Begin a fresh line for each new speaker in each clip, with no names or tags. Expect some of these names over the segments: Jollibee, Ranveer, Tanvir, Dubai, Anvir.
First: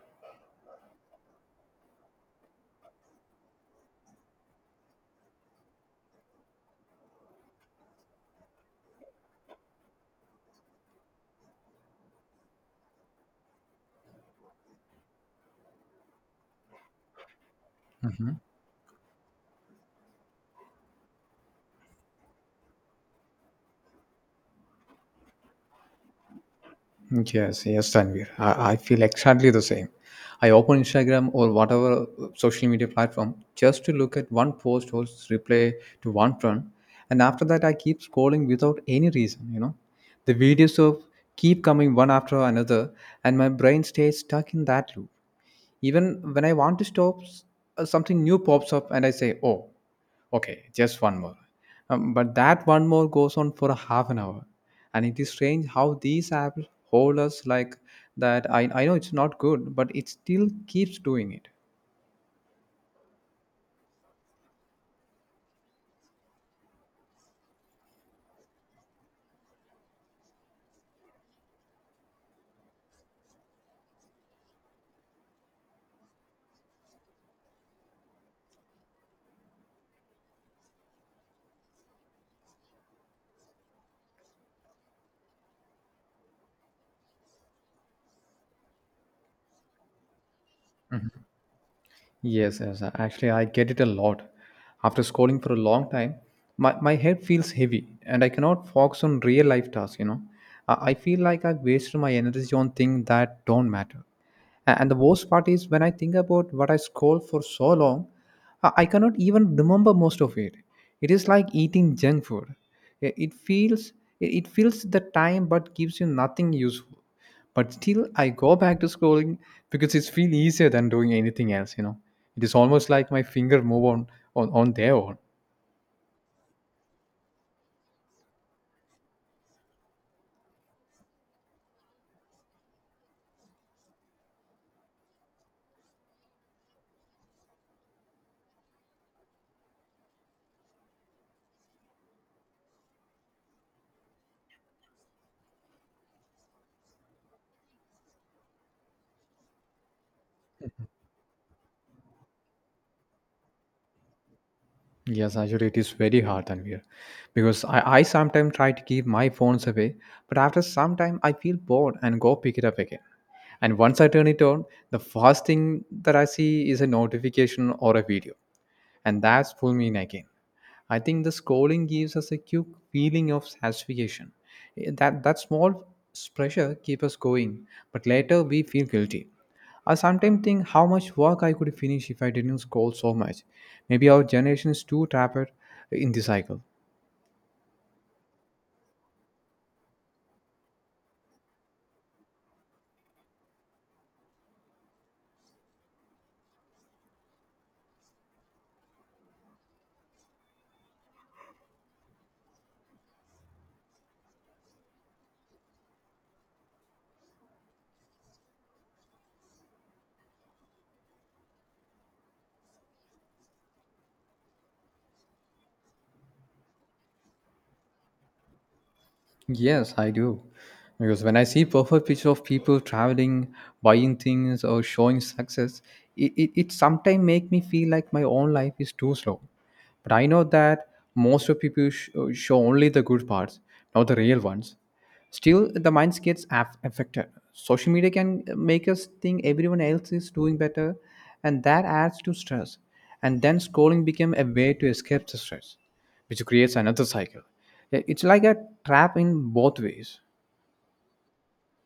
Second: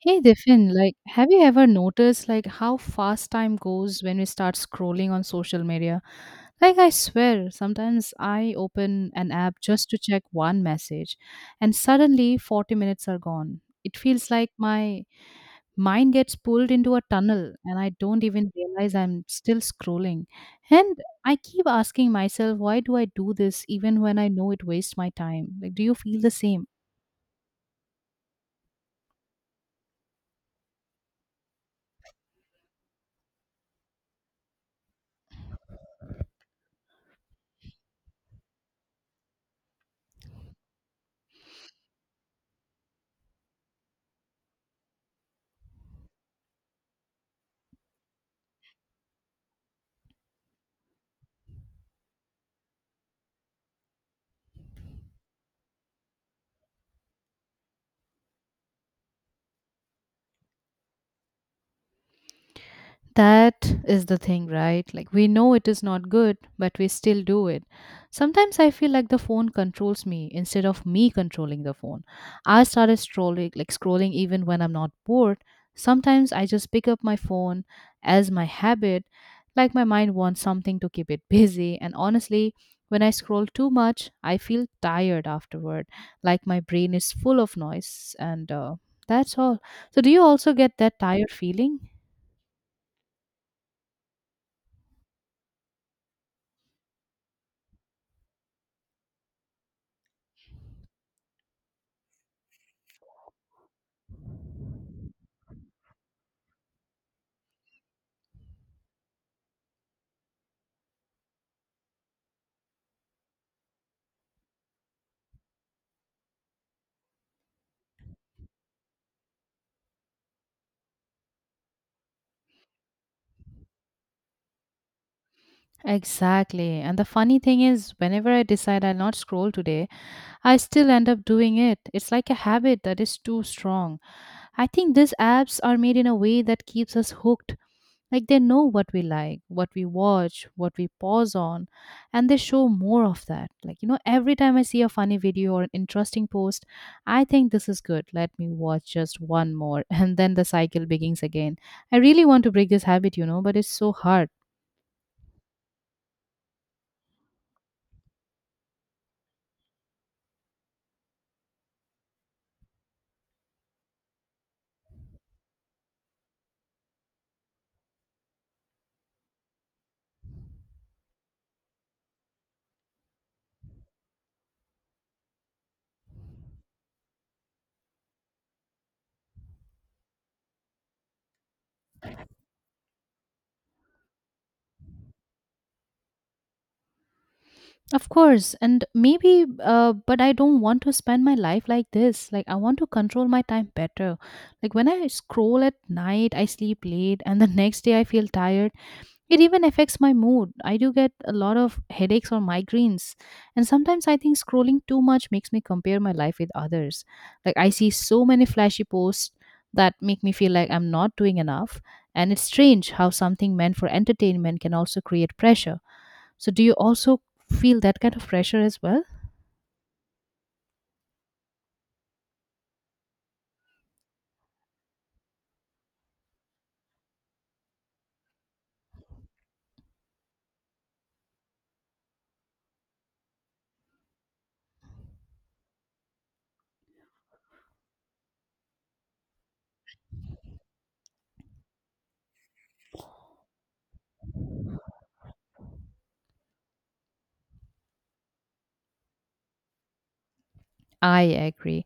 Hey Diffin, like have you ever noticed like how fast time goes when we start scrolling on social media? Like I swear, sometimes I open an app just to check one message and suddenly 40 minutes are gone. It feels like my mind gets pulled into a tunnel and I don't
Mhm.
even realize I'm still scrolling. And I keep asking myself, why do I do this even when I know it wastes my time? Like do you feel the same?
Yes, yes, Tanvir. I feel exactly the same. I open Instagram or whatever social media platform just to look at one post or replay to one friend, and after that I keep scrolling without any reason. You know, the videos of keep coming one after another, and my brain stays stuck in that loop. Even when I want to stop, something new pops up, and I say, "Oh." Okay, just one more. But that one more goes on for a half an hour. And it is strange how these apps hold us like that. I know it's not good, but it still keeps doing it.
That is the thing, right? Like, we know it is not good, but we still do it. Sometimes I feel like the phone controls me instead of me controlling the phone. I started scrolling, like, scrolling even when I'm not bored. Sometimes I just pick up my phone as my habit, like, my mind wants something to keep it busy. And honestly, when I scroll too much, I feel tired afterward, like, my brain is full of noise. And that's all. So, do you also get that tired feeling?
Yes, yes. Actually, I get it a lot. After scrolling for a long time, my head feels heavy and I cannot focus on real life tasks, I feel like I've wasted my energy on things that don't matter. And the worst part is when I think about what I scroll for so long, I cannot even remember most of it. It is like eating junk food. It feels it fills the time but gives you nothing useful. But still, I go back to scrolling because it's feel easier than doing anything else. You know, it is almost like my finger move on their own.
Exactly. And the funny thing is, whenever I decide I'll not scroll today, I still end up doing it. It's like a habit that is too strong. I think these apps are made in a way that keeps us hooked. Like they know what we like, what we watch, what we pause on, and they show more of that. Like, you know, every time I see a funny video or an interesting post, I think this is good. Let me watch just one more. And then the cycle begins again. I really want to break this habit, you know, but it's so hard.
Yes, actually, it is very hard and weird because I sometimes try to keep my phones away, but after some time I feel bored and go pick it up again, and once I turn it on, the first thing that I see is a notification or a video, and that's pull me in again. I think the scrolling gives us a quick feeling of satisfaction. That small pressure keeps us going, but later we feel guilty. I sometimes think how much work I could finish if I didn't scroll so much. Maybe our generation is too trapped in the cycle.
Of course, and maybe, but I don't want to spend my life like this. Like, I want to control my time better. Like, when I scroll at night, I sleep late, and the next day I feel tired. It even affects my mood. I do get a lot of headaches or migraines. And sometimes I think scrolling too much makes me compare my life with others. Like, I see so many flashy posts that make me feel like I'm not doing enough. And it's strange how something meant for entertainment can also create pressure. So, do you also feel that kind of pressure as well?
Yes, I do. Because when I see perfect picture of people traveling, buying things, or showing success, it sometimes make me feel like my own life is too slow. But I know that most of people show only the good parts, not the real ones. Still, the mind gets affected. Social media can make us think everyone else is doing better, and that adds to stress. And then scrolling became a way to escape the stress which creates another cycle. Yeah, it's like a trap in both ways.
I agree.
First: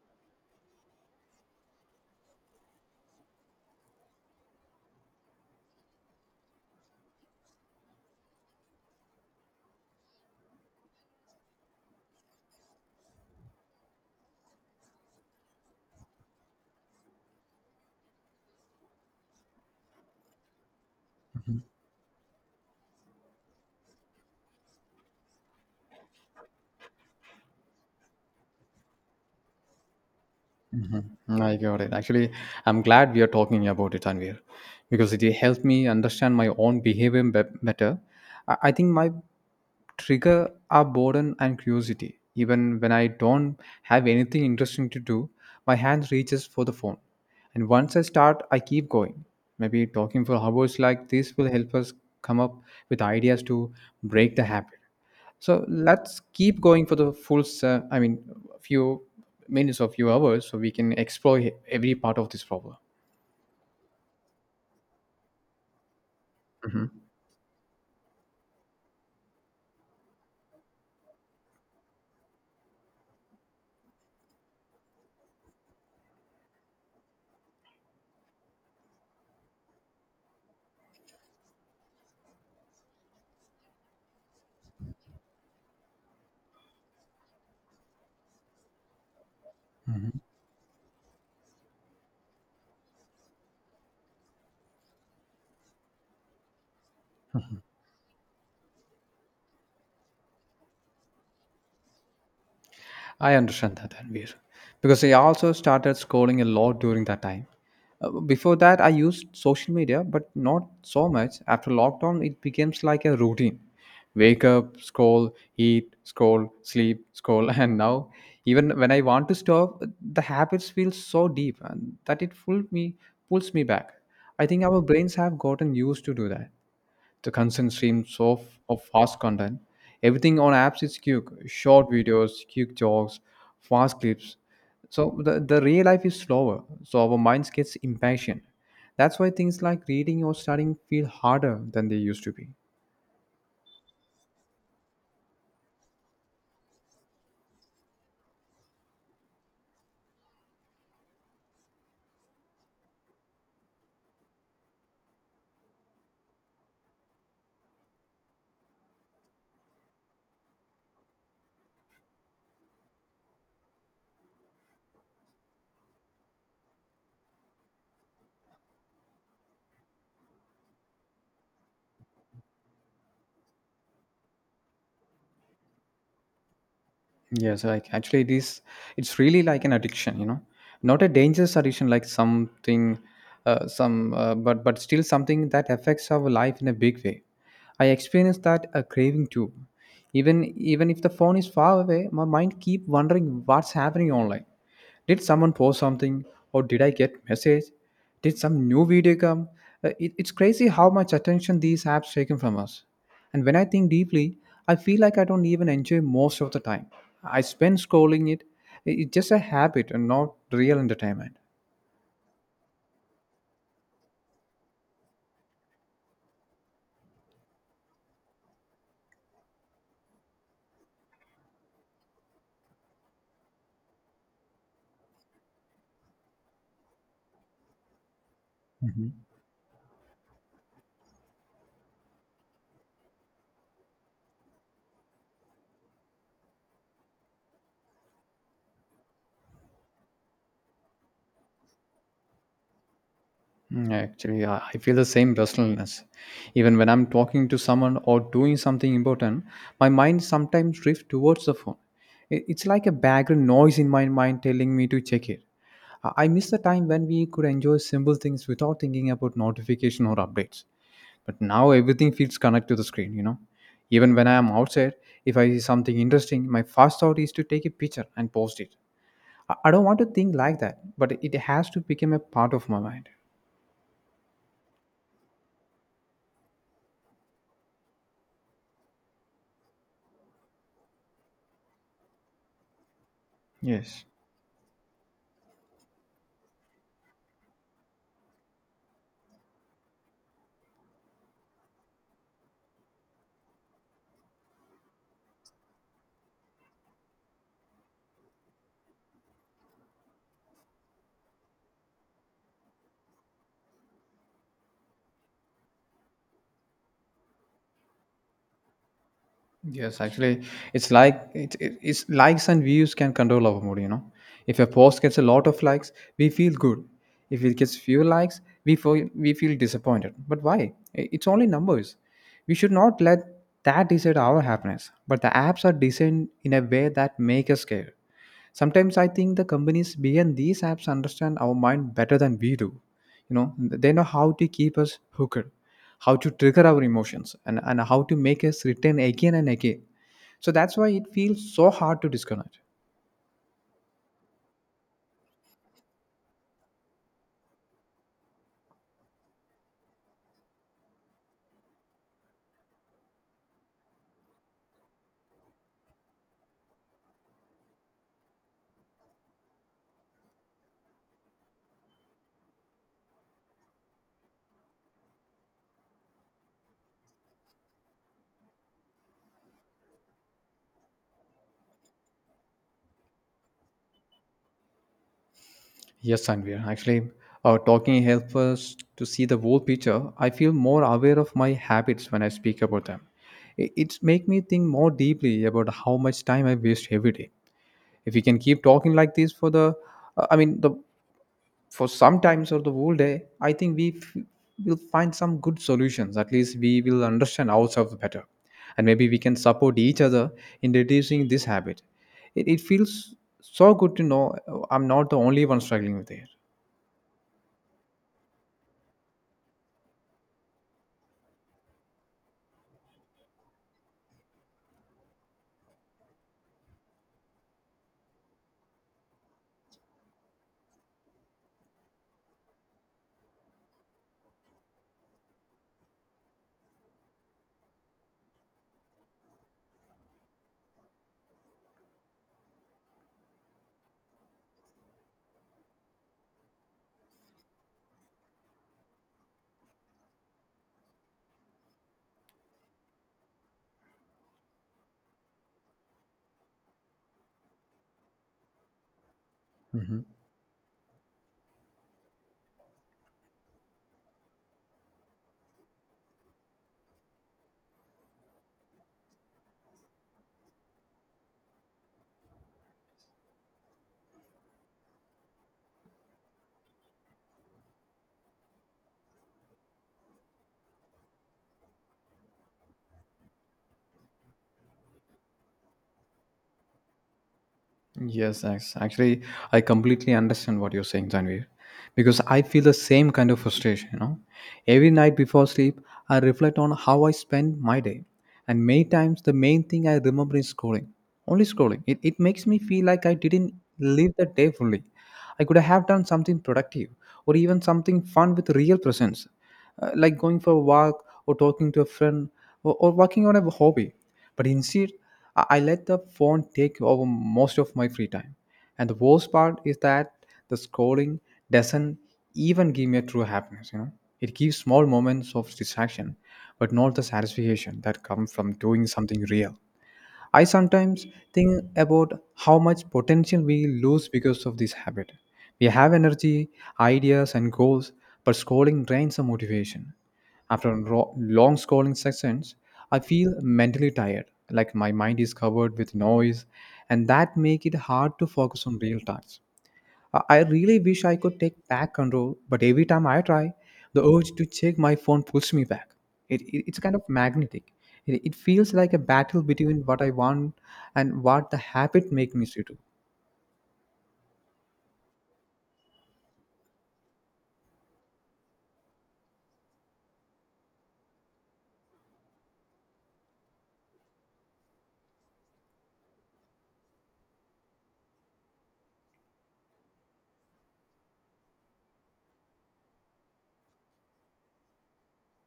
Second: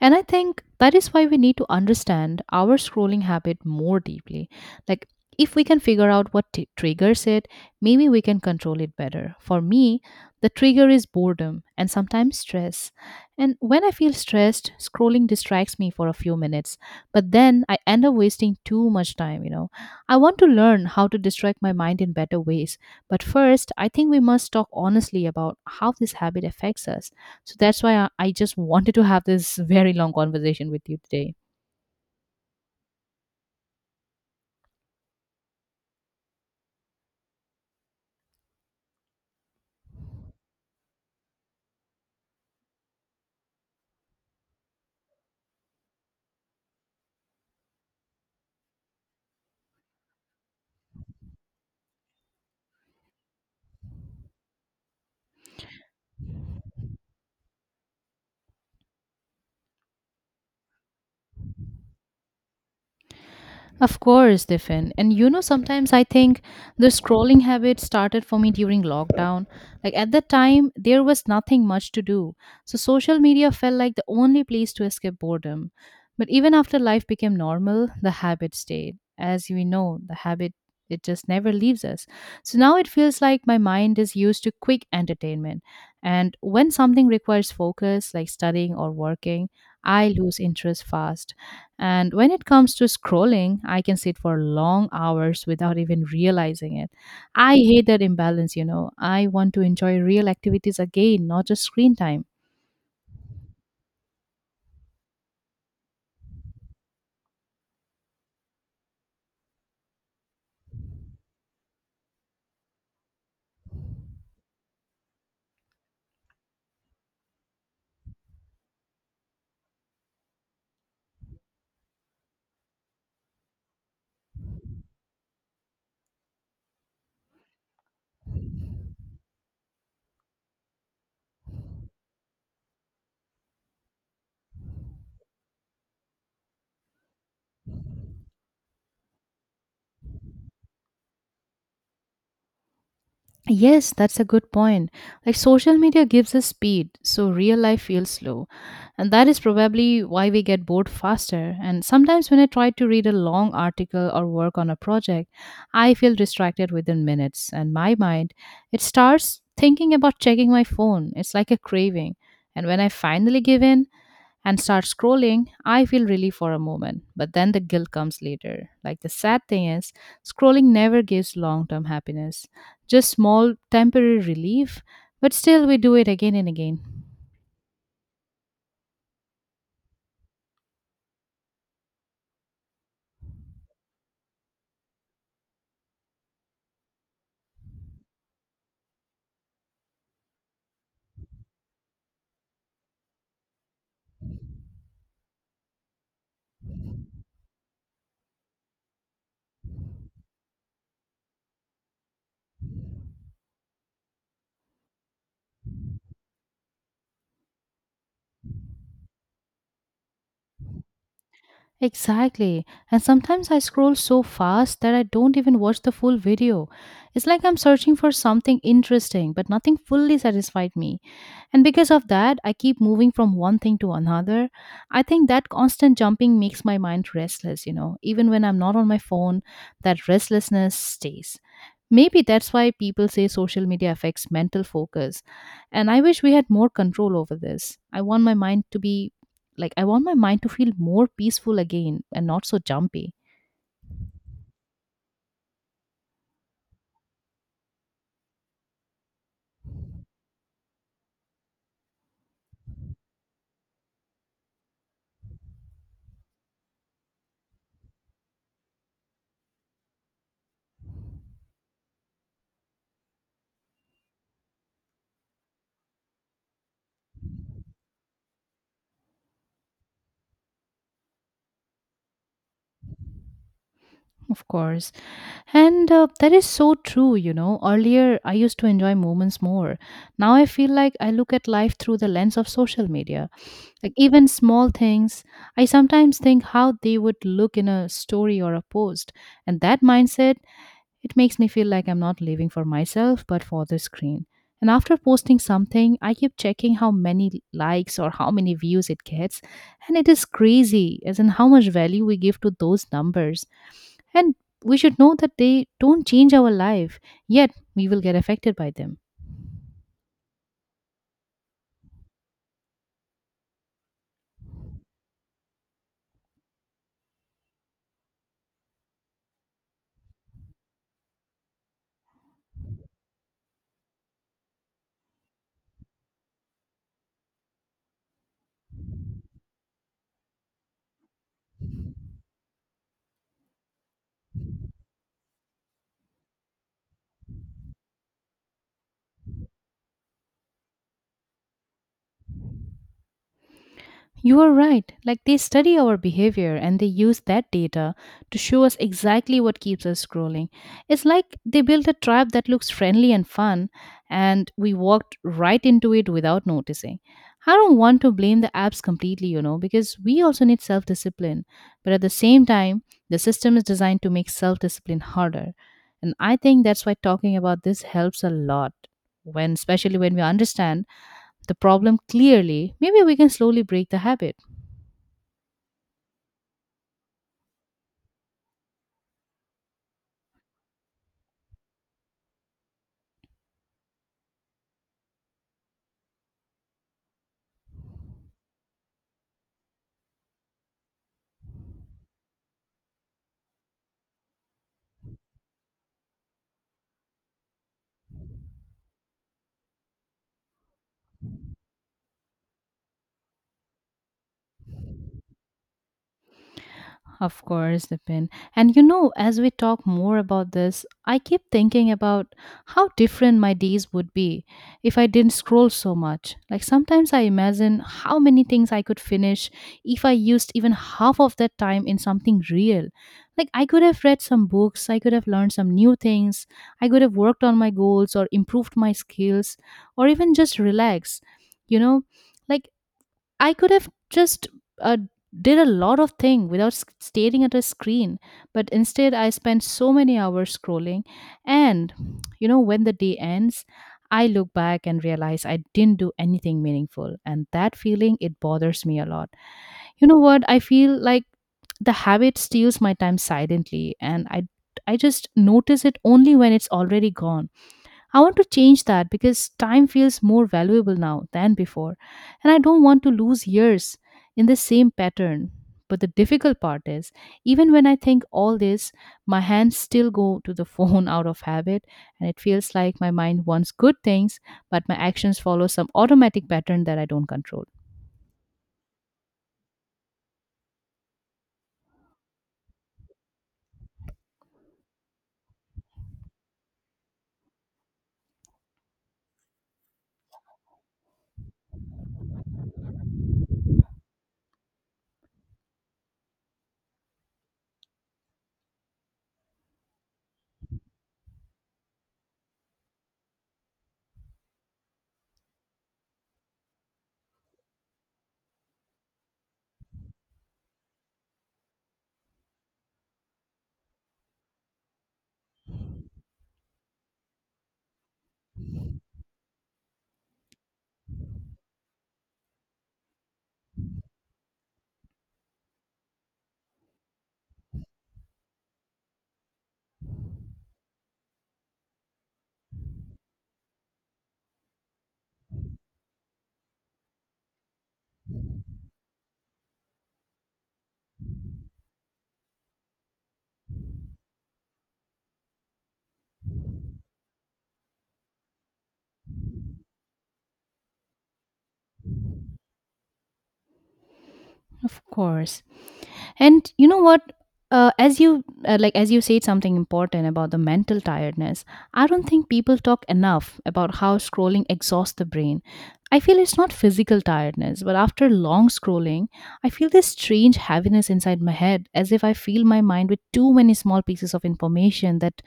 And I think that is why we need to understand our scrolling habit more deeply. Like, if we can figure out triggers it, maybe we can control it better. For me, the trigger is boredom and sometimes stress. And when I feel stressed, scrolling distracts me for a few minutes, but then I end up wasting too much time, you know. I want to learn how to distract my mind in better ways, but first, I think we must talk honestly about how this habit affects us. So that's why I just wanted to have this very long conversation with you today.
I got it. Actually, I'm glad we are talking about it, Tanvir, because it helped me understand my own behavior better. I think my trigger are boredom and curiosity. Even when I don't have anything interesting to do, my hand reaches for the phone. And once I start, I keep going. Maybe talking for hours like this will help us come up with ideas to break the habit. So let's keep going for the full, se- I mean, few minutes or few hours so we can explore every part of this problem.
Of course, Stefan. And you know, sometimes I think the
Mhm.
scrolling habit started for me during lockdown. Like at that time, there was nothing much to do. So social media felt like the only place to escape boredom. But even after life became normal, the habit stayed. As we know, the habit it just never leaves us. So now it feels like my mind is used to quick entertainment. And when something requires focus, like studying or working, I lose interest fast. And when it comes to scrolling, I can sit for long hours without even realizing it. I hate that imbalance, you know. I want to enjoy real activities again, not just screen time.
I understand that, Ranveer. Because I also started scrolling a lot during that time. Before that, I used social media, but not so much. After lockdown, it becomes like a routine. Wake up, scroll, eat, scroll, sleep, scroll. And now, even when I want to stop, the habits feel so deep and that it pulls me back. I think our brains have gotten used to do that the constant streams of fast content. Everything on apps is quick, short videos, quick jokes, fast clips. So the real life is slower. So our minds gets impatient. That's why things like reading or studying feel harder than they used to be.
Yes, that's a good point. Like social media gives us speed, so real life feels slow. And that is probably why we get bored faster. And sometimes when I try to read a long article or work on a project, I feel distracted within minutes. And my mind, it starts thinking about checking my phone. It's like a craving. And when I finally give in, and start scrolling, I feel relief for a moment, but then the guilt comes later. Like the sad thing is, scrolling never gives long term happiness, just small temporary relief, but still we do it again and again.
Yes, like actually it's really like an addiction, you know. Not a dangerous addiction like something some but still something that affects our life in a big way. I experienced that a craving too. Even if the phone is far away, my mind keep wondering what's happening online. Did someone post something or did I get message? Did some new video come? It's crazy how much attention these apps taken from us. And when I think deeply, I feel like I don't even enjoy most of the time. I spend scrolling it. It's just a habit and not real entertainment.
Exactly. And sometimes I scroll so fast that I don't even watch the full video. It's like I'm searching for something interesting, but nothing fully satisfied me. And because of that, I keep moving from one thing to another. I think that constant jumping makes my mind restless, you know. Even when I'm not on my phone, that restlessness stays. Maybe that's why people say social media affects mental focus. And I wish we had more control over this. I want my mind to be like, I want my mind to feel more peaceful again and not so jumpy.
Actually, I feel the same restlessness. Even when I'm talking to someone or doing something important, my mind sometimes drifts towards the phone. It's like a background noise in my mind telling me to check it. I miss the time when we could enjoy simple things without thinking about notification or updates. But now everything feels connected to the screen, you know. Even when I am outside, if I see something interesting, my first thought is to take a picture and post it. I don't want to think like that, but it has to become a part of my mind.
Of course. And that is so true, you know. Earlier, I used to enjoy moments more. Now I feel like I look at life through the lens of social media. Like,
Yes.
even small things, I sometimes think how they would look in a story or a post. And that mindset it makes me feel like I'm not living for myself but for the screen. And after posting something, I keep checking how many likes or how many views it gets. And it is crazy, as in how much value we give to those numbers. And we should know that they don't change our life, yet we will get affected by them.
Yes, actually, it's likes and views can control our mood. You know, if a post gets a lot of likes, we feel good. If it gets few likes, we feel disappointed. But why? It's only numbers. We should not let that decide our happiness. But the apps are designed in a way that make us care. Sometimes I think the companies behind these apps understand our mind better than we do, you know. They know how to keep us hooked, how to trigger our emotions, and how to make us return again and again. So that's why it feels so hard to disconnect.
You are right. Like they study our behavior and they use that data to show us exactly what keeps us scrolling. It's like they built a tribe that looks friendly and fun, and we walked right into it without noticing. I don't want to blame the apps completely, you know, because we also need self discipline. But at the same time, the system is designed to make self discipline harder. And I think that's why talking about this helps a lot. When, especially when we understand the problem clearly, maybe we can slowly break the habit.
Yes, we actually talking helps us to see the whole picture. I feel more aware of my habits when I speak about them. It's make me think more deeply about how much time I waste every day. If we can keep talking like this for the uh, i mean the for some times or the whole day, I think we will find some good solutions. At least we will understand ourselves better. And maybe we can support each other in reducing this habit. It feels so good to know I'm not the only one struggling with it.
Of course, Nipin. And you know, as we talk more about this, I keep thinking about how different my days would be if I didn't scroll so much. Like sometimes I imagine how many things I could finish if I used even half of that time in something real. Like I could have read some books, I could have learned some new things, I could have worked on my goals or improved my skills, or even just relax. You know, like I could have just uh, did a lot of thing without staring at a screen, but instead I spent so many hours scrolling. And you know, when the day ends, I look back and realize I didn't do anything meaningful, and that feeling it bothers me a lot.
Mhm.
You know what? I feel like the habit steals my time silently, and I just notice it only when it's already gone. I want to change that because time feels more valuable now than before, and I don't want to lose years in the same pattern. But the difficult part is, even when I think all this, my hands still go to the phone out of habit, and it feels like my mind wants good things, but my actions follow some automatic pattern that I don't control.
Yes, yes. Actually, I completely understand what you're saying, Tanvir, because I feel the same kind of frustration. You know, every night before sleep, I reflect on how I spend my day, and many times the main thing I remember is scrolling, only scrolling. It makes me feel like I didn't live the day fully. I could have done something productive or even something fun with real presence, like going for a walk or talking to a friend or working on a hobby. But instead, I let the phone take over most of my free time. And the worst part is that the scrolling doesn't even give me a true happiness, you know. It gives small moments of distraction, but not the satisfaction that comes from doing something real. I sometimes think about how much potential we lose because of this habit. We have energy, ideas, and goals, but scrolling drains our motivation. After long scrolling sessions, I feel mentally tired, like my mind is covered with noise, and that make it hard to focus on real tasks. I really wish I could take back control, but every time I try, the urge to check my phone pulls me back. It's kind of magnetic. It feels like a battle between what I want and what the habit make me to do.
Of course. And you know what, as you like as you said something important about the mental tiredness, I don't think people talk enough about how scrolling exhausts the brain. I feel it's not physical tiredness, but after long scrolling I feel this strange heaviness inside my head, as if I fill my mind with too many small pieces of information that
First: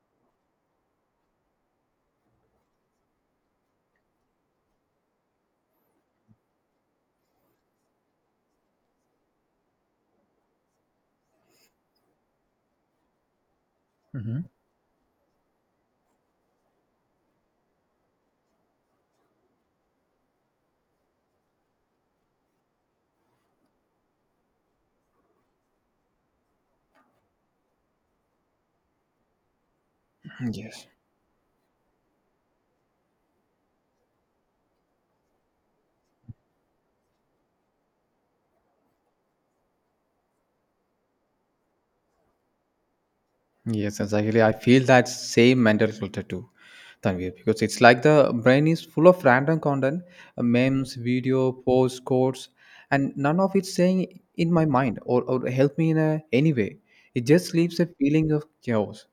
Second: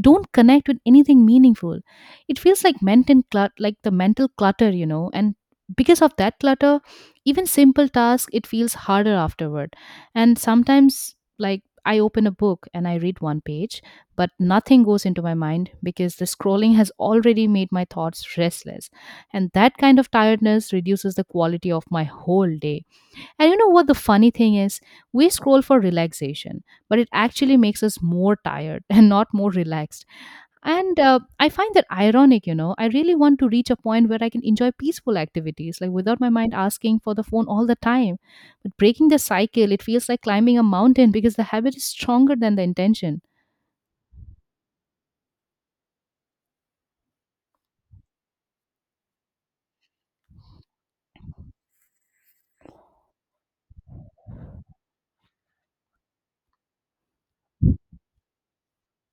don't connect with anything meaningful. It feels like mental clutter, like the mental clutter, you know, and because of that clutter, even simple tasks it feels harder afterward. And sometimes like I open a book and I read one page, but
Mhm.
nothing goes into my mind because the scrolling has already made my thoughts restless. And that kind of tiredness reduces the quality of my whole day. And you know what the funny thing is? We scroll for relaxation, but it actually makes us more tired and not more relaxed.
Yes.
And I find that ironic, you know. I really want to reach a point where I can enjoy peaceful activities, like without my mind asking for the phone all the time. But breaking the cycle, it feels like climbing a mountain because the habit is stronger than the intention.
Yes, exactly. I feel that same mental filter too, Tanvir, because it's like the brain is full of random content, memes, video, posts, quotes, and none of it's saying in my mind or help me in a, any way. It just leaves a feeling of chaos.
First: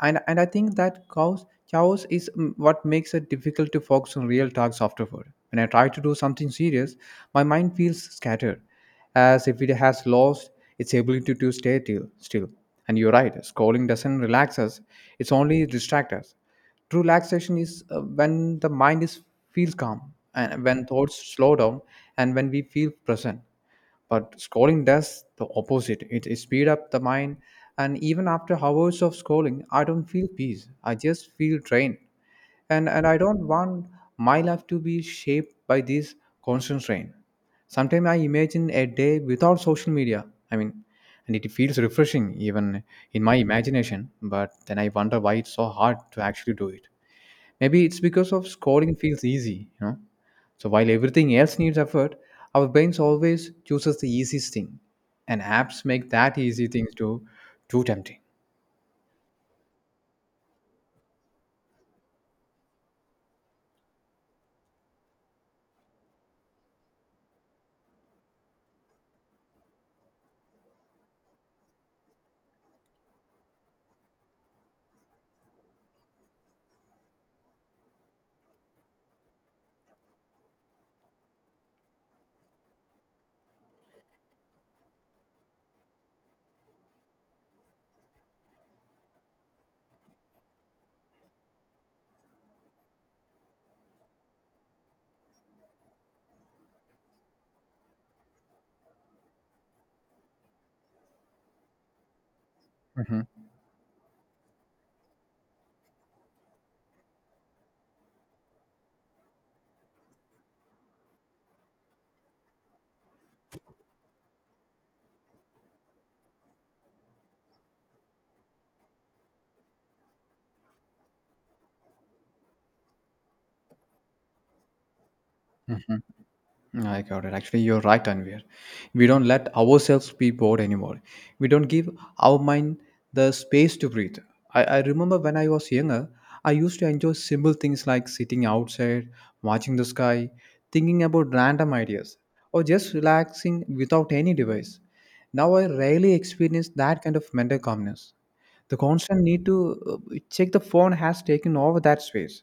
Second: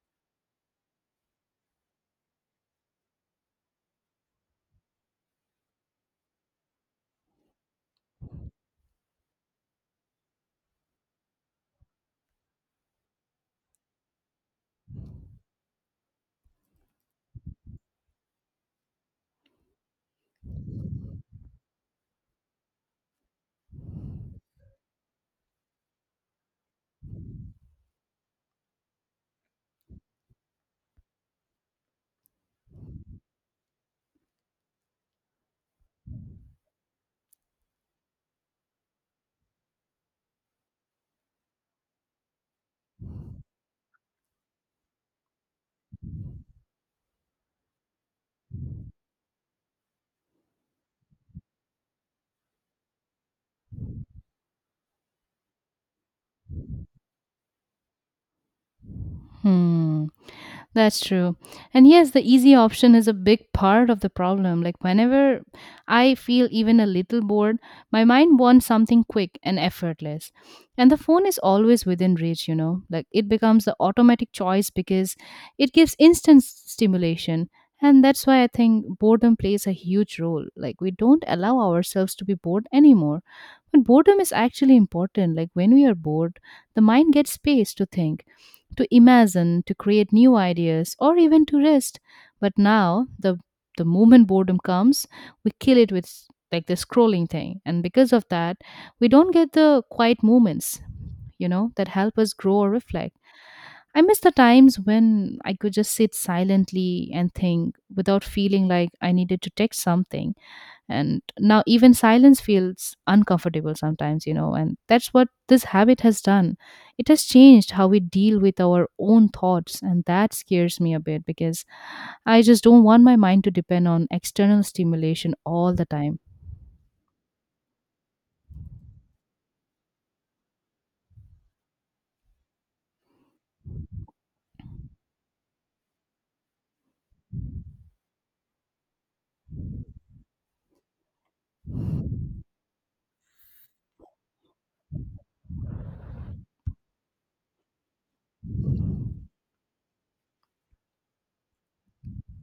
And I think that chaos is what makes it difficult to focus on real tasks afterward. When I try to do something serious, my mind feels scattered as if it has lost its ability to stay still. And you're right, scrolling doesn't relax us, it's only distract us. True relaxation is when the mind is feels calm and when thoughts slow down and when we feel present, but scrolling does the opposite. It speed up the mind, and even after hours of scrolling I don't feel peace, I just feel drained. And I don't want my life to be shaped by this constant strain. Sometimes I imagine a day without social media, i mean and it feels refreshing even in my imagination, but then I wonder why it's so hard to actually do it. Maybe it's because of scoring feels easy, you know. So while everything else needs effort, our brains always chooses the easiest thing, and apps make that easy thing to too tempting.
Hmm. That's true. And yes, the easy option is a big part of the problem. Like, whenever I feel even a little bored, my mind wants something quick and effortless. And the phone is always within reach, you know. Like, it becomes the automatic choice because it gives stimulation. And that's why I think boredom plays a huge role. Like, we don't allow ourselves to be bored anymore. But boredom is actually important. Like, when we are bored, the mind gets space to think to imagine, to create new ideas, or even to rest. But now, the moment boredom comes, we kill it with like the scrolling thing, and because of that, we don't get the quiet moments, that help us grow or reflect.
Mhm.
I miss the times when I could just sit silently and think without feeling like I needed to text something, and now even silence feels uncomfortable sometimes, and that's what this habit has done. It has changed how we deal with our own thoughts, and that scares me a bit because I just don't want my mind to depend on external stimulation all the time.
I got it. Actually, you're right, Anvir. We don't let ourselves be bored anymore. We don't give our mind the space to breathe. I remember when I was younger, I used to enjoy simple things like sitting outside, watching the sky, thinking about random ideas, or just relaxing without any device. Now I rarely experience that kind of mental calmness, the constant need to check the phone has taken over that space.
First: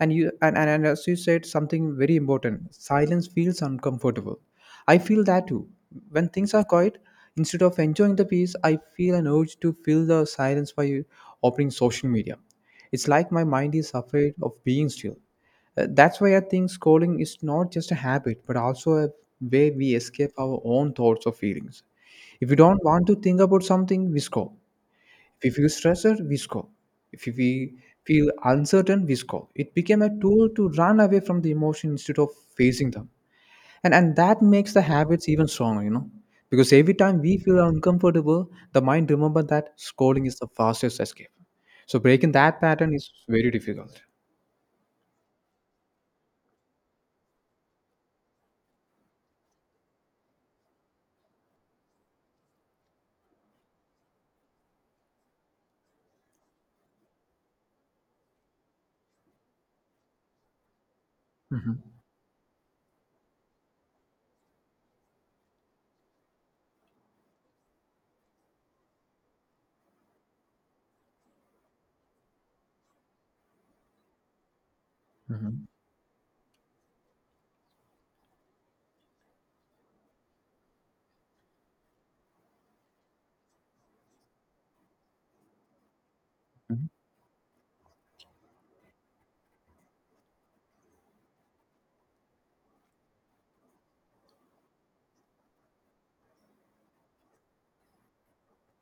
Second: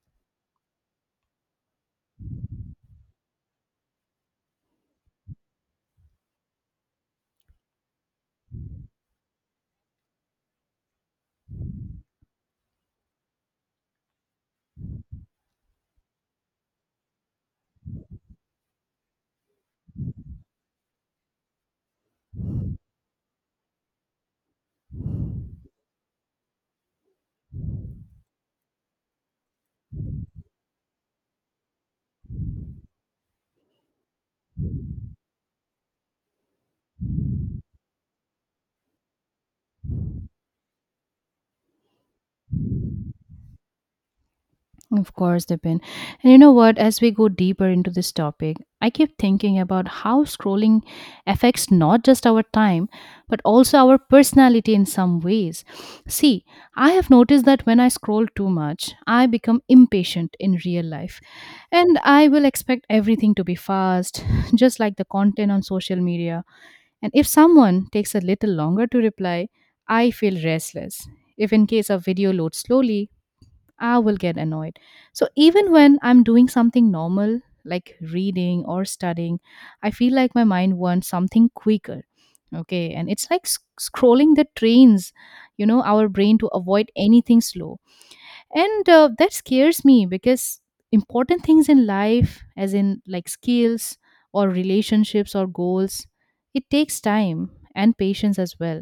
And you and as you said, something very important: silence feels uncomfortable. I feel that too. When things are quiet, instead of enjoying the peace, I feel an urge to fill the silence by opening social media. It's like my mind is afraid of being still. That's why I think scrolling is not just a habit but also a way we escape our own thoughts or feelings. If we don't want to think about something, we scroll. If we feel stressed, we scroll. If we feel uncertain, we scroll. It became a tool to run away from the emotion instead of facing them. And that makes the habits even stronger, you know. Because every time we feel uncomfortable, the mind remembers that scrolling is the fastest escape. So breaking that pattern is very difficult.
Of course, Dipin. And you know what? As we go deeper into this topic, I keep thinking about how scrolling affects not just our time, but also our personality in some ways. See, I have noticed that when I scroll too much, I become impatient in real life.
Hmm.
And I will expect everything to be fast, just like the content on social media. And if someone takes a little longer to reply, I feel restless. If in case a video loads slowly, I will get annoyed. So
Hmm.
even when I'm doing something normal, like reading or studying, I feel like my mind wants something quicker. Okay. And it's like scrolling the trains our brain to avoid anything slow. And that scares me because important things in life, as in like skills or relationships or goals, it takes time and patience as well.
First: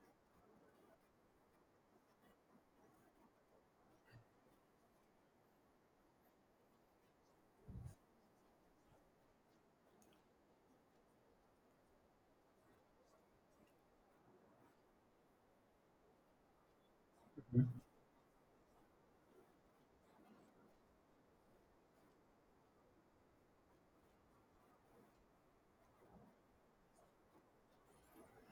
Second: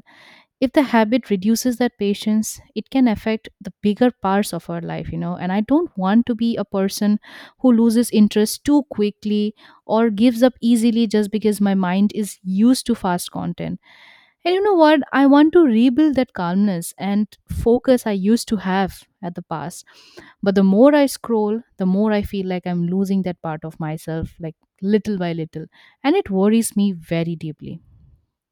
If the habit reduces that patience, it can affect the bigger parts of our life, and I don't want to be a person who loses interest too quickly or gives up easily just because my mind is used to fast content. And you know what? I want to rebuild that calmness and focus I used to have at the past. But the more I scroll, the more I feel like I'm losing that part of myself, like little by little, and it worries me very deeply.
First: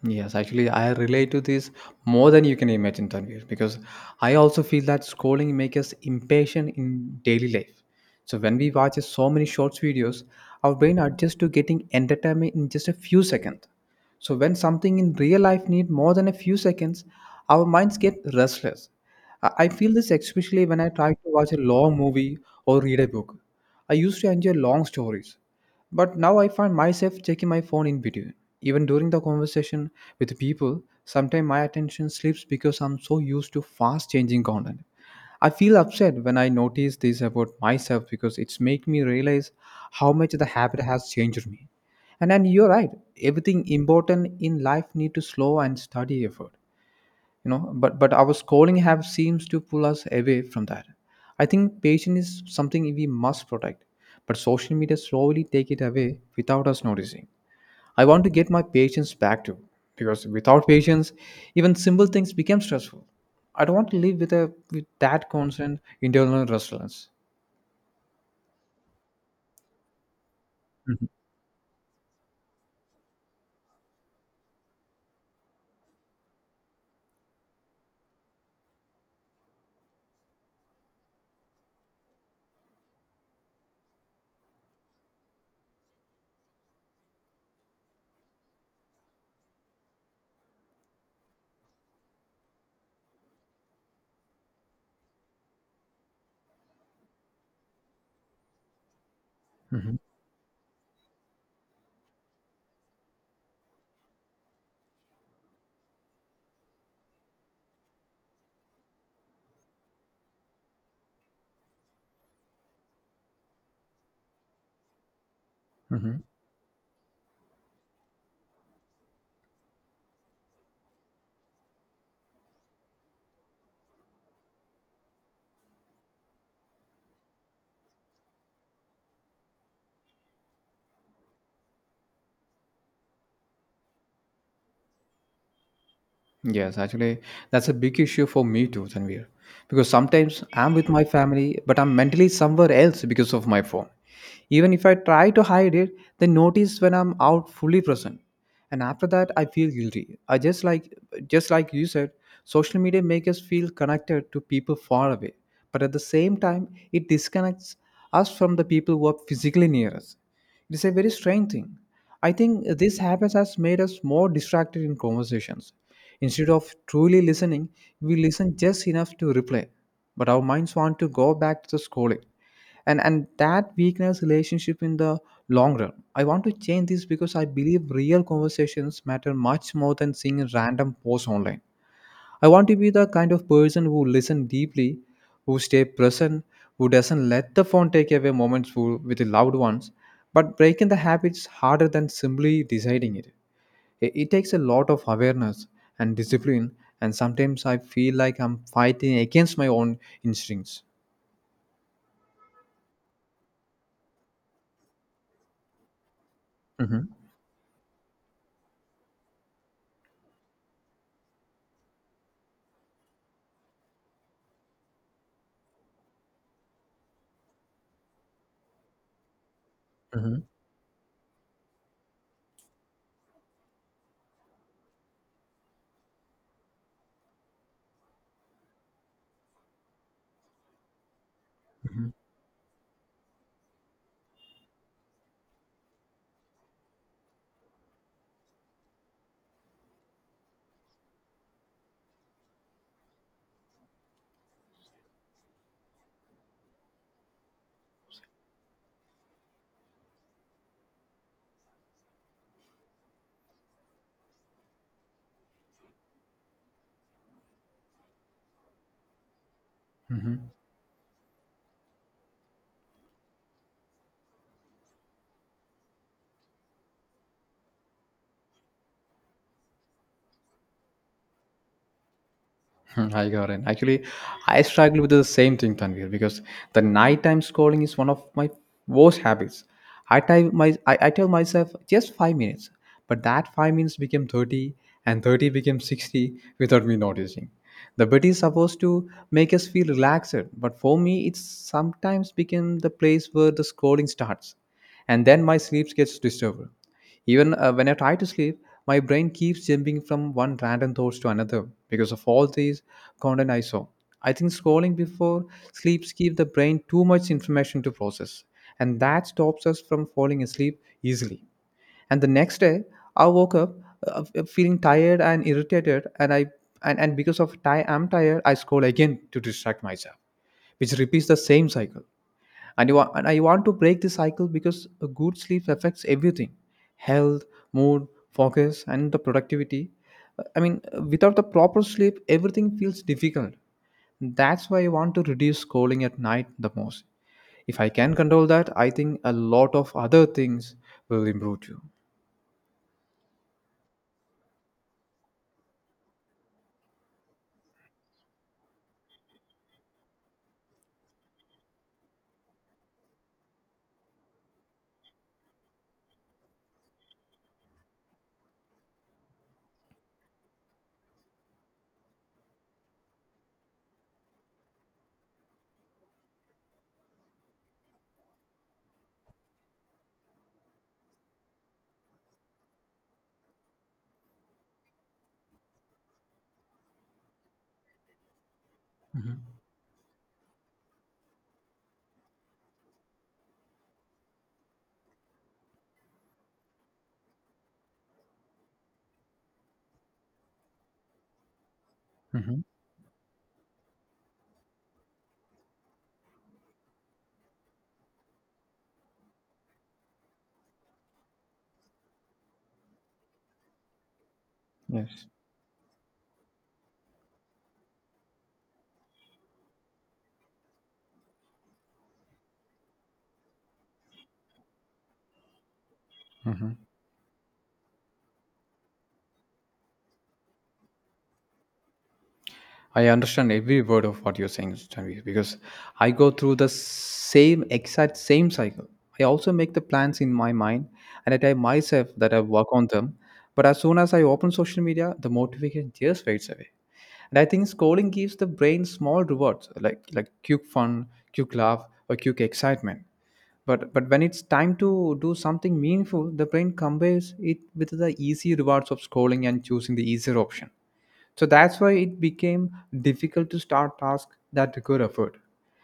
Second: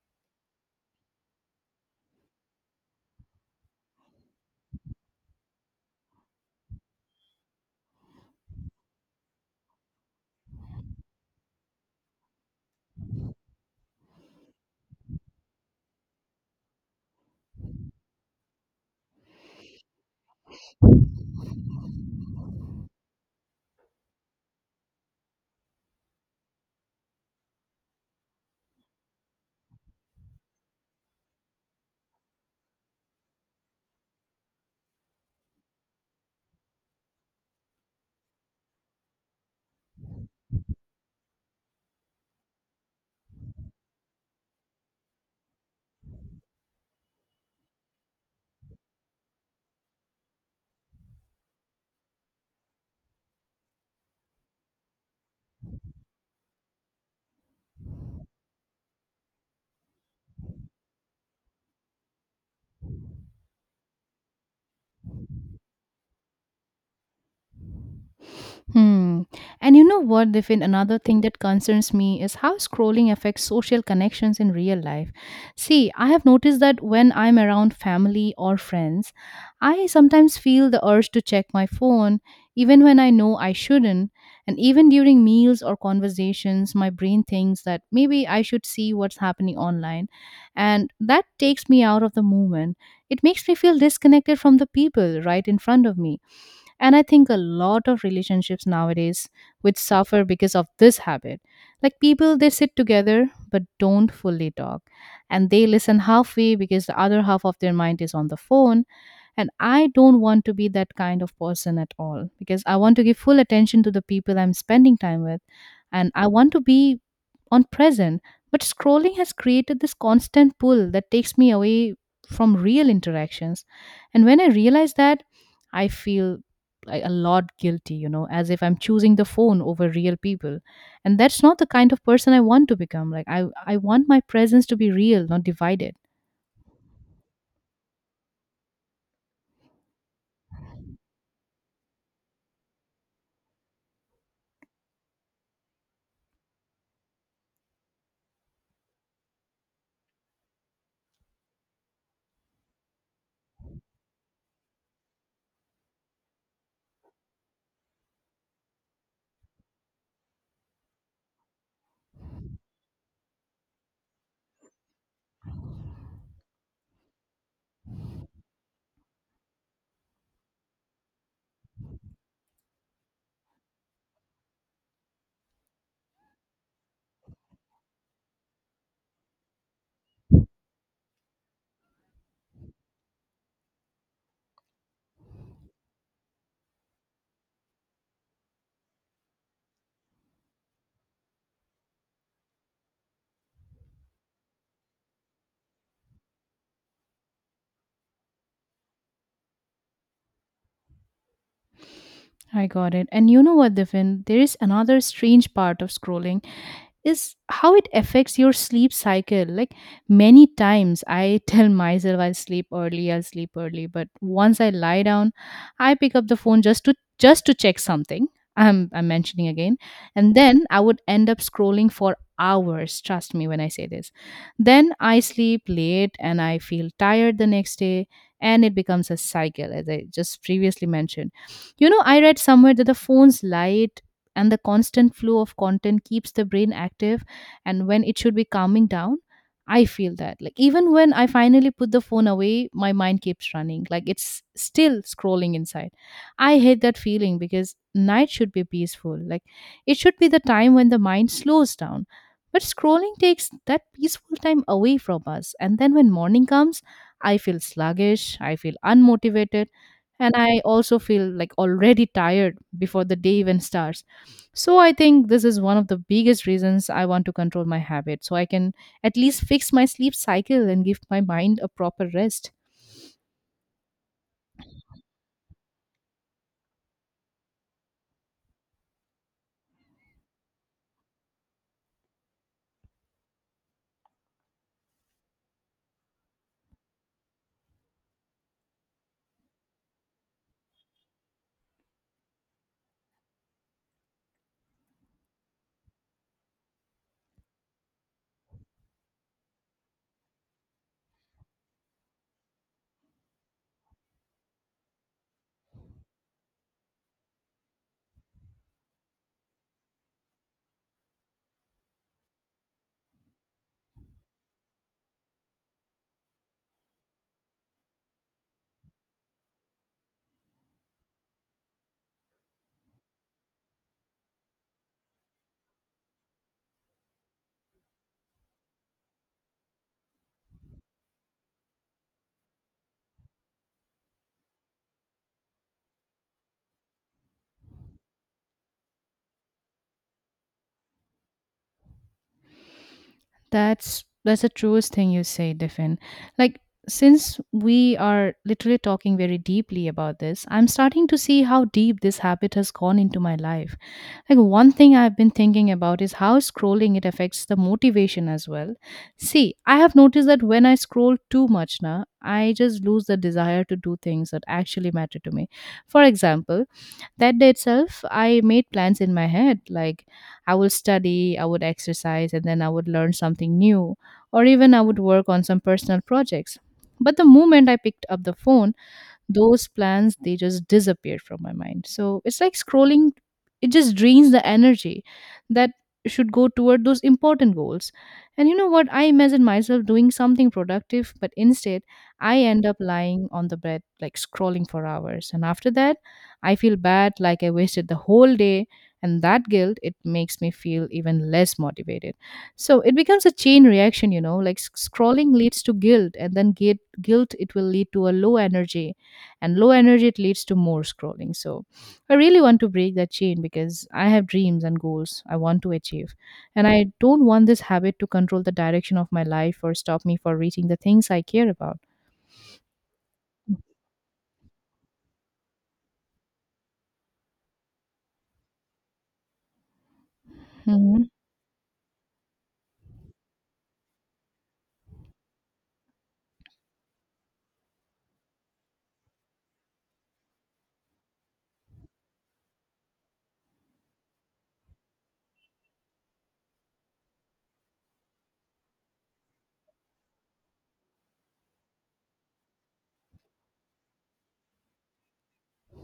Yes, actually, I relate to this more than you can imagine, Tanvir, because I also feel that scrolling makes us impatient in daily life. So when we watch so many short videos, our brain adjusts to getting entertainment in just a few seconds. So when something in real life need more than a few seconds, our minds get restless. I feel this especially when I try to watch a long movie or read a book. I used to enjoy long stories, but now I find myself checking my phone in between. Even during the conversation with people, sometimes my attention slips because I'm so used to fast changing content. I feel upset when I notice this about myself because it's make me realize how much the habit has changed me. And then you're right, everything important in life need to slow and study effort, you know, but our schooling have seems to pull us away from that. I think patience is something we must protect, but social media slowly take it away without us noticing. I want to get my patience back too, because without patience even simple things become stressful. I don't want to live with a, with that constant internal restlessness.
Hmm. And you know what, Diffin? Another
Mhm.
thing that concerns me is how scrolling affects social connections in real life. See, I have noticed that when I'm around family or friends, I sometimes feel the urge to check my phone, even when I know I shouldn't. And even during meals or conversations, my brain thinks that maybe I should see what's happening online. And that takes me out of the moment. It makes me feel disconnected from the people right in front of me. And I think a lot of relationships nowadays which
Mhm.
suffer because of this habit. Like people, they sit together but don't fully talk. And they listen halfway because the other half of their mind is on the phone. And I don't want to be that kind of person at all, because I want to give full attention to the people I'm spending time with. And
Mhm.
I want to be on present, but scrolling has created this constant pull that takes me away from real interactions. And when I realize that, I feel like a lot guilty, as if I'm choosing the phone over real people. And that's not the kind of person I want to become. Like, I want my presence to be real, not divided.
Yes, actually, that's a big issue for me too, Tanvir. Because sometimes I'm with my family, but I'm mentally somewhere else because of my phone. Even if I try to hide it, they notice when I'm out fully present. And after that, I feel guilty. I just like you said, social media makes us feel connected to people far away. But at the same time, it disconnects us from the people who are physically near us. It is a very strange thing. I think this habit has made us more distracted in conversations. Instead of truly listening, we listen just enough to reply, but our minds want to go back to the scrolling. And that weakness relationship in the long run. I want to change this because I believe real conversations matter much more than seeing random posts online. I want to be the kind of person who listen deeply, who stay present, who doesn't let the phone take away moments who- with the loved ones. But breaking the habit is harder than simply deciding it. It takes a lot of awareness and discipline, and sometimes I feel like I'm fighting against my own instincts.
I got it. And you know what, Diffin? There is another strange part of scrolling
Hmm.
is how it affects your sleep cycle. Like, many times I tell myself I'll sleep early, but once I lie down, I pick up the phone just to check something. I'm mentioning again.
Hmm.
And then I would end up scrolling for hours, trust me when I say this. Then I sleep late and I feel tired the next day, and it becomes a cycle as I just previously mentioned. You know, I read somewhere that the phone's light and the constant flow of content keeps the brain active and when it should be calming down. I feel that. Like, even when I finally put the phone away, my mind keeps running. Like, it's still scrolling inside. I hate that feeling because night should be peaceful. Like, it should be the time when the mind slows down. But scrolling takes that peaceful time away from us. And then when morning comes, I feel sluggish, I feel unmotivated, and I also feel like already tired before the day even starts. So I think this is one of the biggest reasons I want to control my habit, so I can at least fix my sleep cycle and give my mind a proper rest.
Hmm, I got it. Actually, I struggle with the same thing, Tanvir, because the nighttime scrolling is one of my worst habits. I tell myself just 5 minutes, but that 5 minutes became 30 and 30 became 60 without me noticing. The bed is supposed to make us feel relaxed, but for me, it's sometimes become the place where the scrolling starts, and then my sleep gets disturbed. Even when I try to sleep, my brain keeps jumping from one random thoughts to another because of all these content I saw. I think scrolling before sleep gives the brain too much information to process, and that stops us from falling asleep easily. And the next day, I woke up feeling tired and irritated, and and because of I'm tired, I scroll again to distract myself, which repeats the same cycle. And I want to break this cycle because a good sleep affects everything: health, mood, focus and the productivity. Without the proper sleep everything feels difficult. That's why I want to reduce scrolling at night the most. If I can control that, I think a lot of other things will improve too.
That's the truest thing you say, Defin. Like, since we are literally talking very deeply about this, I'm starting to see how deep this habit has gone into my life. Like, one thing I've been thinking about is how scrolling it affects the motivation as well. See, I have noticed that when I scroll too much now, I just lose the desire to do things that actually matter to me. For example, that day itself, I made plans in my head like I will study, I would exercise, and then I would learn something new, or even I would work on some personal projects. But the moment I picked up the phone,
Hmm.
those plans they just disappeared from my mind. So it's like scrolling, it just drains the energy that should go toward those important goals. And you know what? I imagine myself doing something productive, but instead I
Hmm.
end up lying on the bed like scrolling for hours, and after that I feel bad, like I wasted the whole day. And that guilt, it makes me feel even less motivated. So it becomes a chain reaction, you know, like
Yes.
scrolling leads to guilt, and then guilt it will lead to a low energy, and low energy it leads to more scrolling. So I really want to break that chain because I have dreams and goals I want to achieve, and I don't want this habit to control the direction of my life or stop me for reaching the things I care about.
I understand every word of what you're saying, Tanvi, because I go through the same exact same cycle. I also make the plans in my mind
Mhm.
and I tell myself that I work on them. But as soon as I open social media, the motivation just fades away. And I think scrolling gives the brain small rewards like quick fun, quick laugh, or quick excitement. But when it's time to do something meaningful, the brain combines it with the easy rewards of scrolling and choosing the easier option, so that's why it became difficult to start tasks that require effort.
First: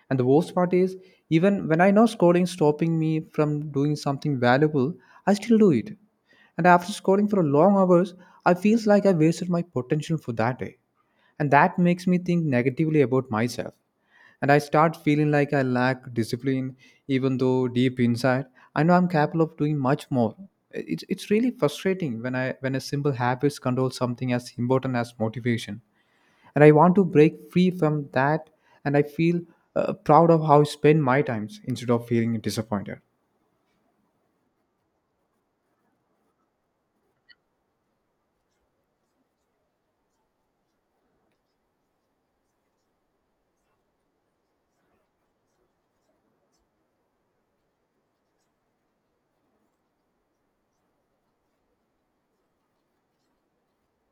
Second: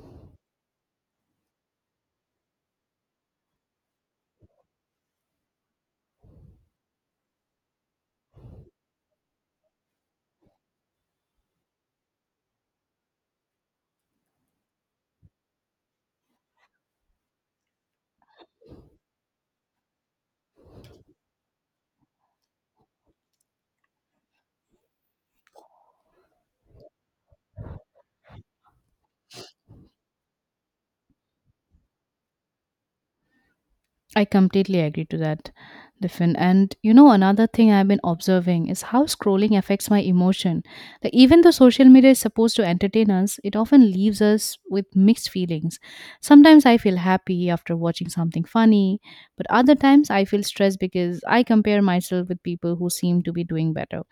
And the worst part is, even when I know scrolling stopping me from doing something valuable, I still do it. And after scrolling for long hours, I feels like I wasted my potential for that day. And that makes me think negatively about myself. And I start feeling like I lack discipline, even though deep inside, I know I'm capable of doing much more. It's really frustrating when I when a simple habits control something as important as motivation, and I want to break free from that. And I feel proud of how I spend my times instead of feeling disappointed.
I completely agree to that, Diffin. And you know, another thing I've been observing is how scrolling affects my emotion. Like, even though social media is supposed to entertain us, it often leaves us with mixed feelings. Sometimes I feel happy after watching something funny, but other times I feel stressed because I compare myself with people who seem to be doing better.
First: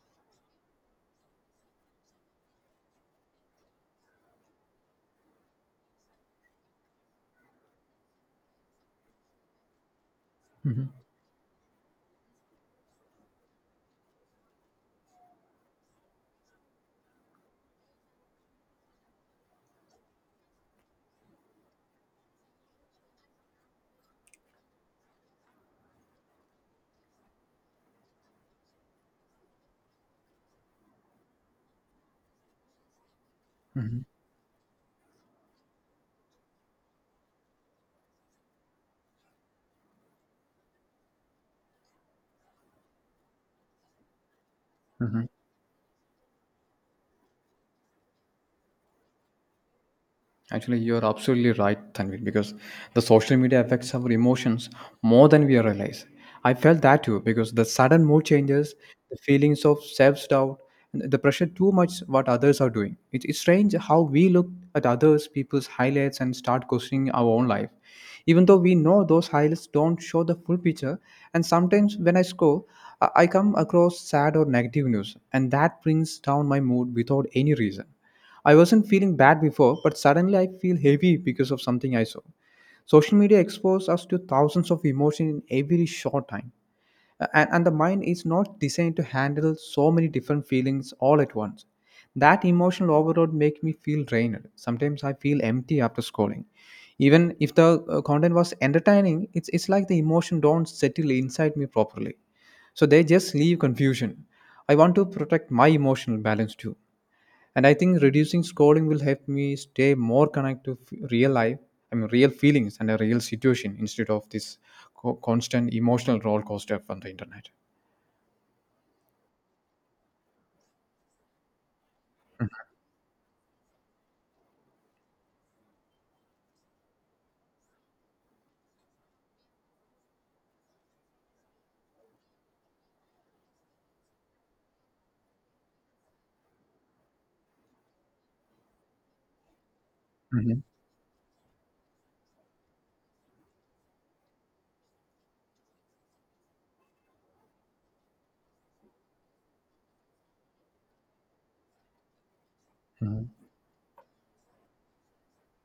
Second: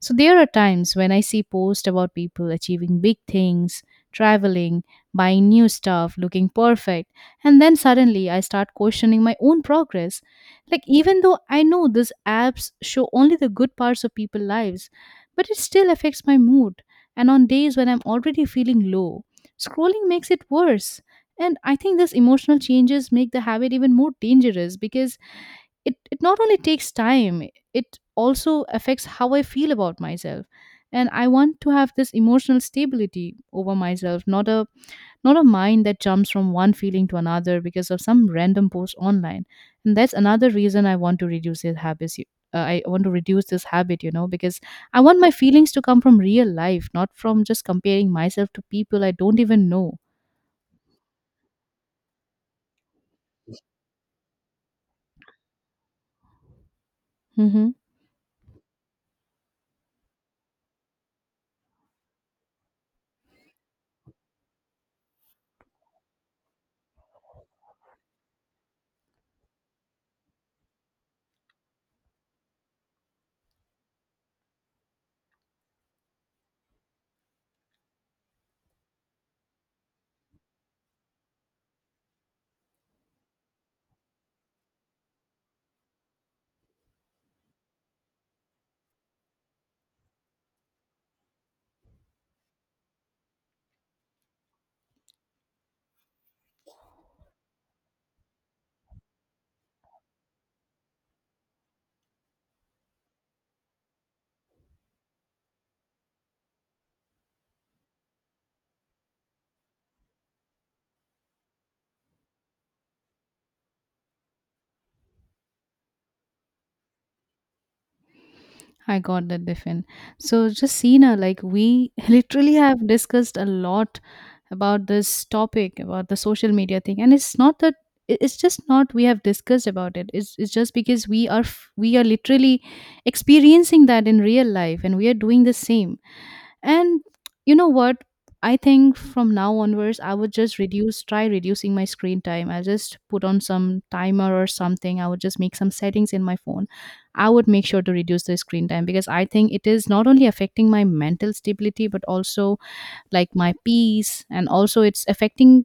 So there are times when I see posts about people achieving big things, traveling, buying new stuff, looking perfect, and then suddenly I start questioning my own progress. Like,
Hmm.
even though I know these apps show only the good parts of people's lives, but it still affects my mood. And on days when I'm already feeling low, scrolling makes it worse. And I think these emotional changes make the habit even more dangerous, because it not only takes time, it also affects how I feel about myself. And I want to have this emotional stability over myself, not a not a mind that jumps from one feeling to another because of some random post online. And that's another reason I want to reduce I want to reduce this habit, you know, because I want my feelings to come from real life, not from just comparing myself to people I don't even know.
Actually, you're absolutely right, Tanvir, because the social media affects our emotions more than we realize. I felt that too, because the
Mm-hmm.
sudden mood changes, the feelings of self doubt, the pressure too much what others are doing. It's strange how we look at others' people's highlights and start questioning our own life. Even though we know those highlights don't show the full picture, and sometimes when I scroll, I come across sad or negative news, and that brings down my mood without any reason. I wasn't feeling bad before, but suddenly I feel heavy because of something I saw. Social media exposes us to thousands of emotions in every short time. And the mind is not designed to handle so many different feelings all at once. That emotional overload makes me feel drained. Sometimes I feel empty after scrolling. Even if the content was entertaining, it's like the emotion don't settle inside me properly. So they just leave confusion. I want to protect my emotional balance too, and I think reducing scrolling will help me stay more connected to real life, I mean real feelings and a real situation instead of this constant emotional roller coaster from the internet.
I got that, different. So, just Justina, like we literally have discussed a lot about this topic about the social media thing. And it's not that it's just not we have discussed about it, it's just because we are literally experiencing that in real life, and we are doing the same. And you know what? I think from now onwards I would just
Mhm.
reduce try reducing my screen time. I just put on some timer or something. I would just make some settings in my phone. I would make sure to reduce the screen time, because I think it is not only affecting my mental stability, but also like
Mhm.
my peace, and also it's affecting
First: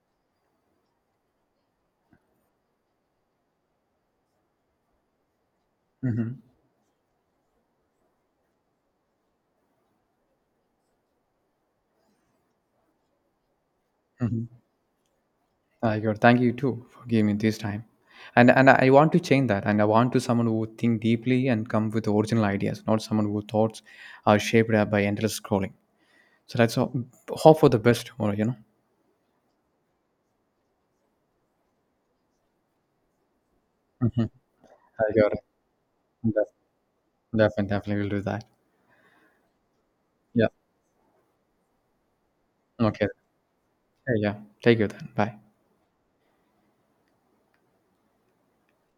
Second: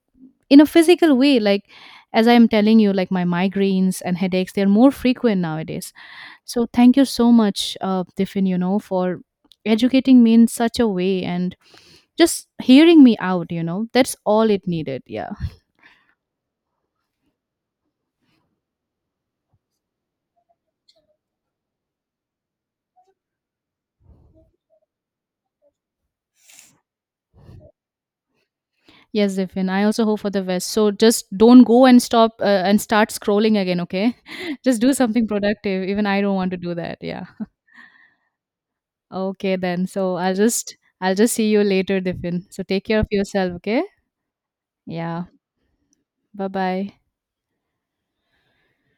in a physical way, like as I am telling you, like my migraines and headaches, they're more frequent nowadays.
Mhm.
So thank you so much, Tiffin, you know, for educating me in such a way and just hearing me out, you know, that's
Mhm.
all it needed. Yeah.
I got it. Thank you too for giving me this time, and I want to change that and I want to someone who would think deeply and come with original ideas, not someone who thoughts are shaped up by endless scrolling. So that's all, hope for the best tomorrow, you know.
Yes, Zifin, I also hope for the best. So just don't go and stop and start scrolling again, okay?
Hmm.
Just do
I
something
got it.
productive. Even I don't want
Def-
to do that. Yeah.
Definitely, definitely will do that.
Okay then. So I'll
Yeah.
just I'll just see you later, Diffin. So take care
Okay.
of yourself, okay?
Yeah, yeah. Take your time.
Yeah.
Bye.
Bye bye.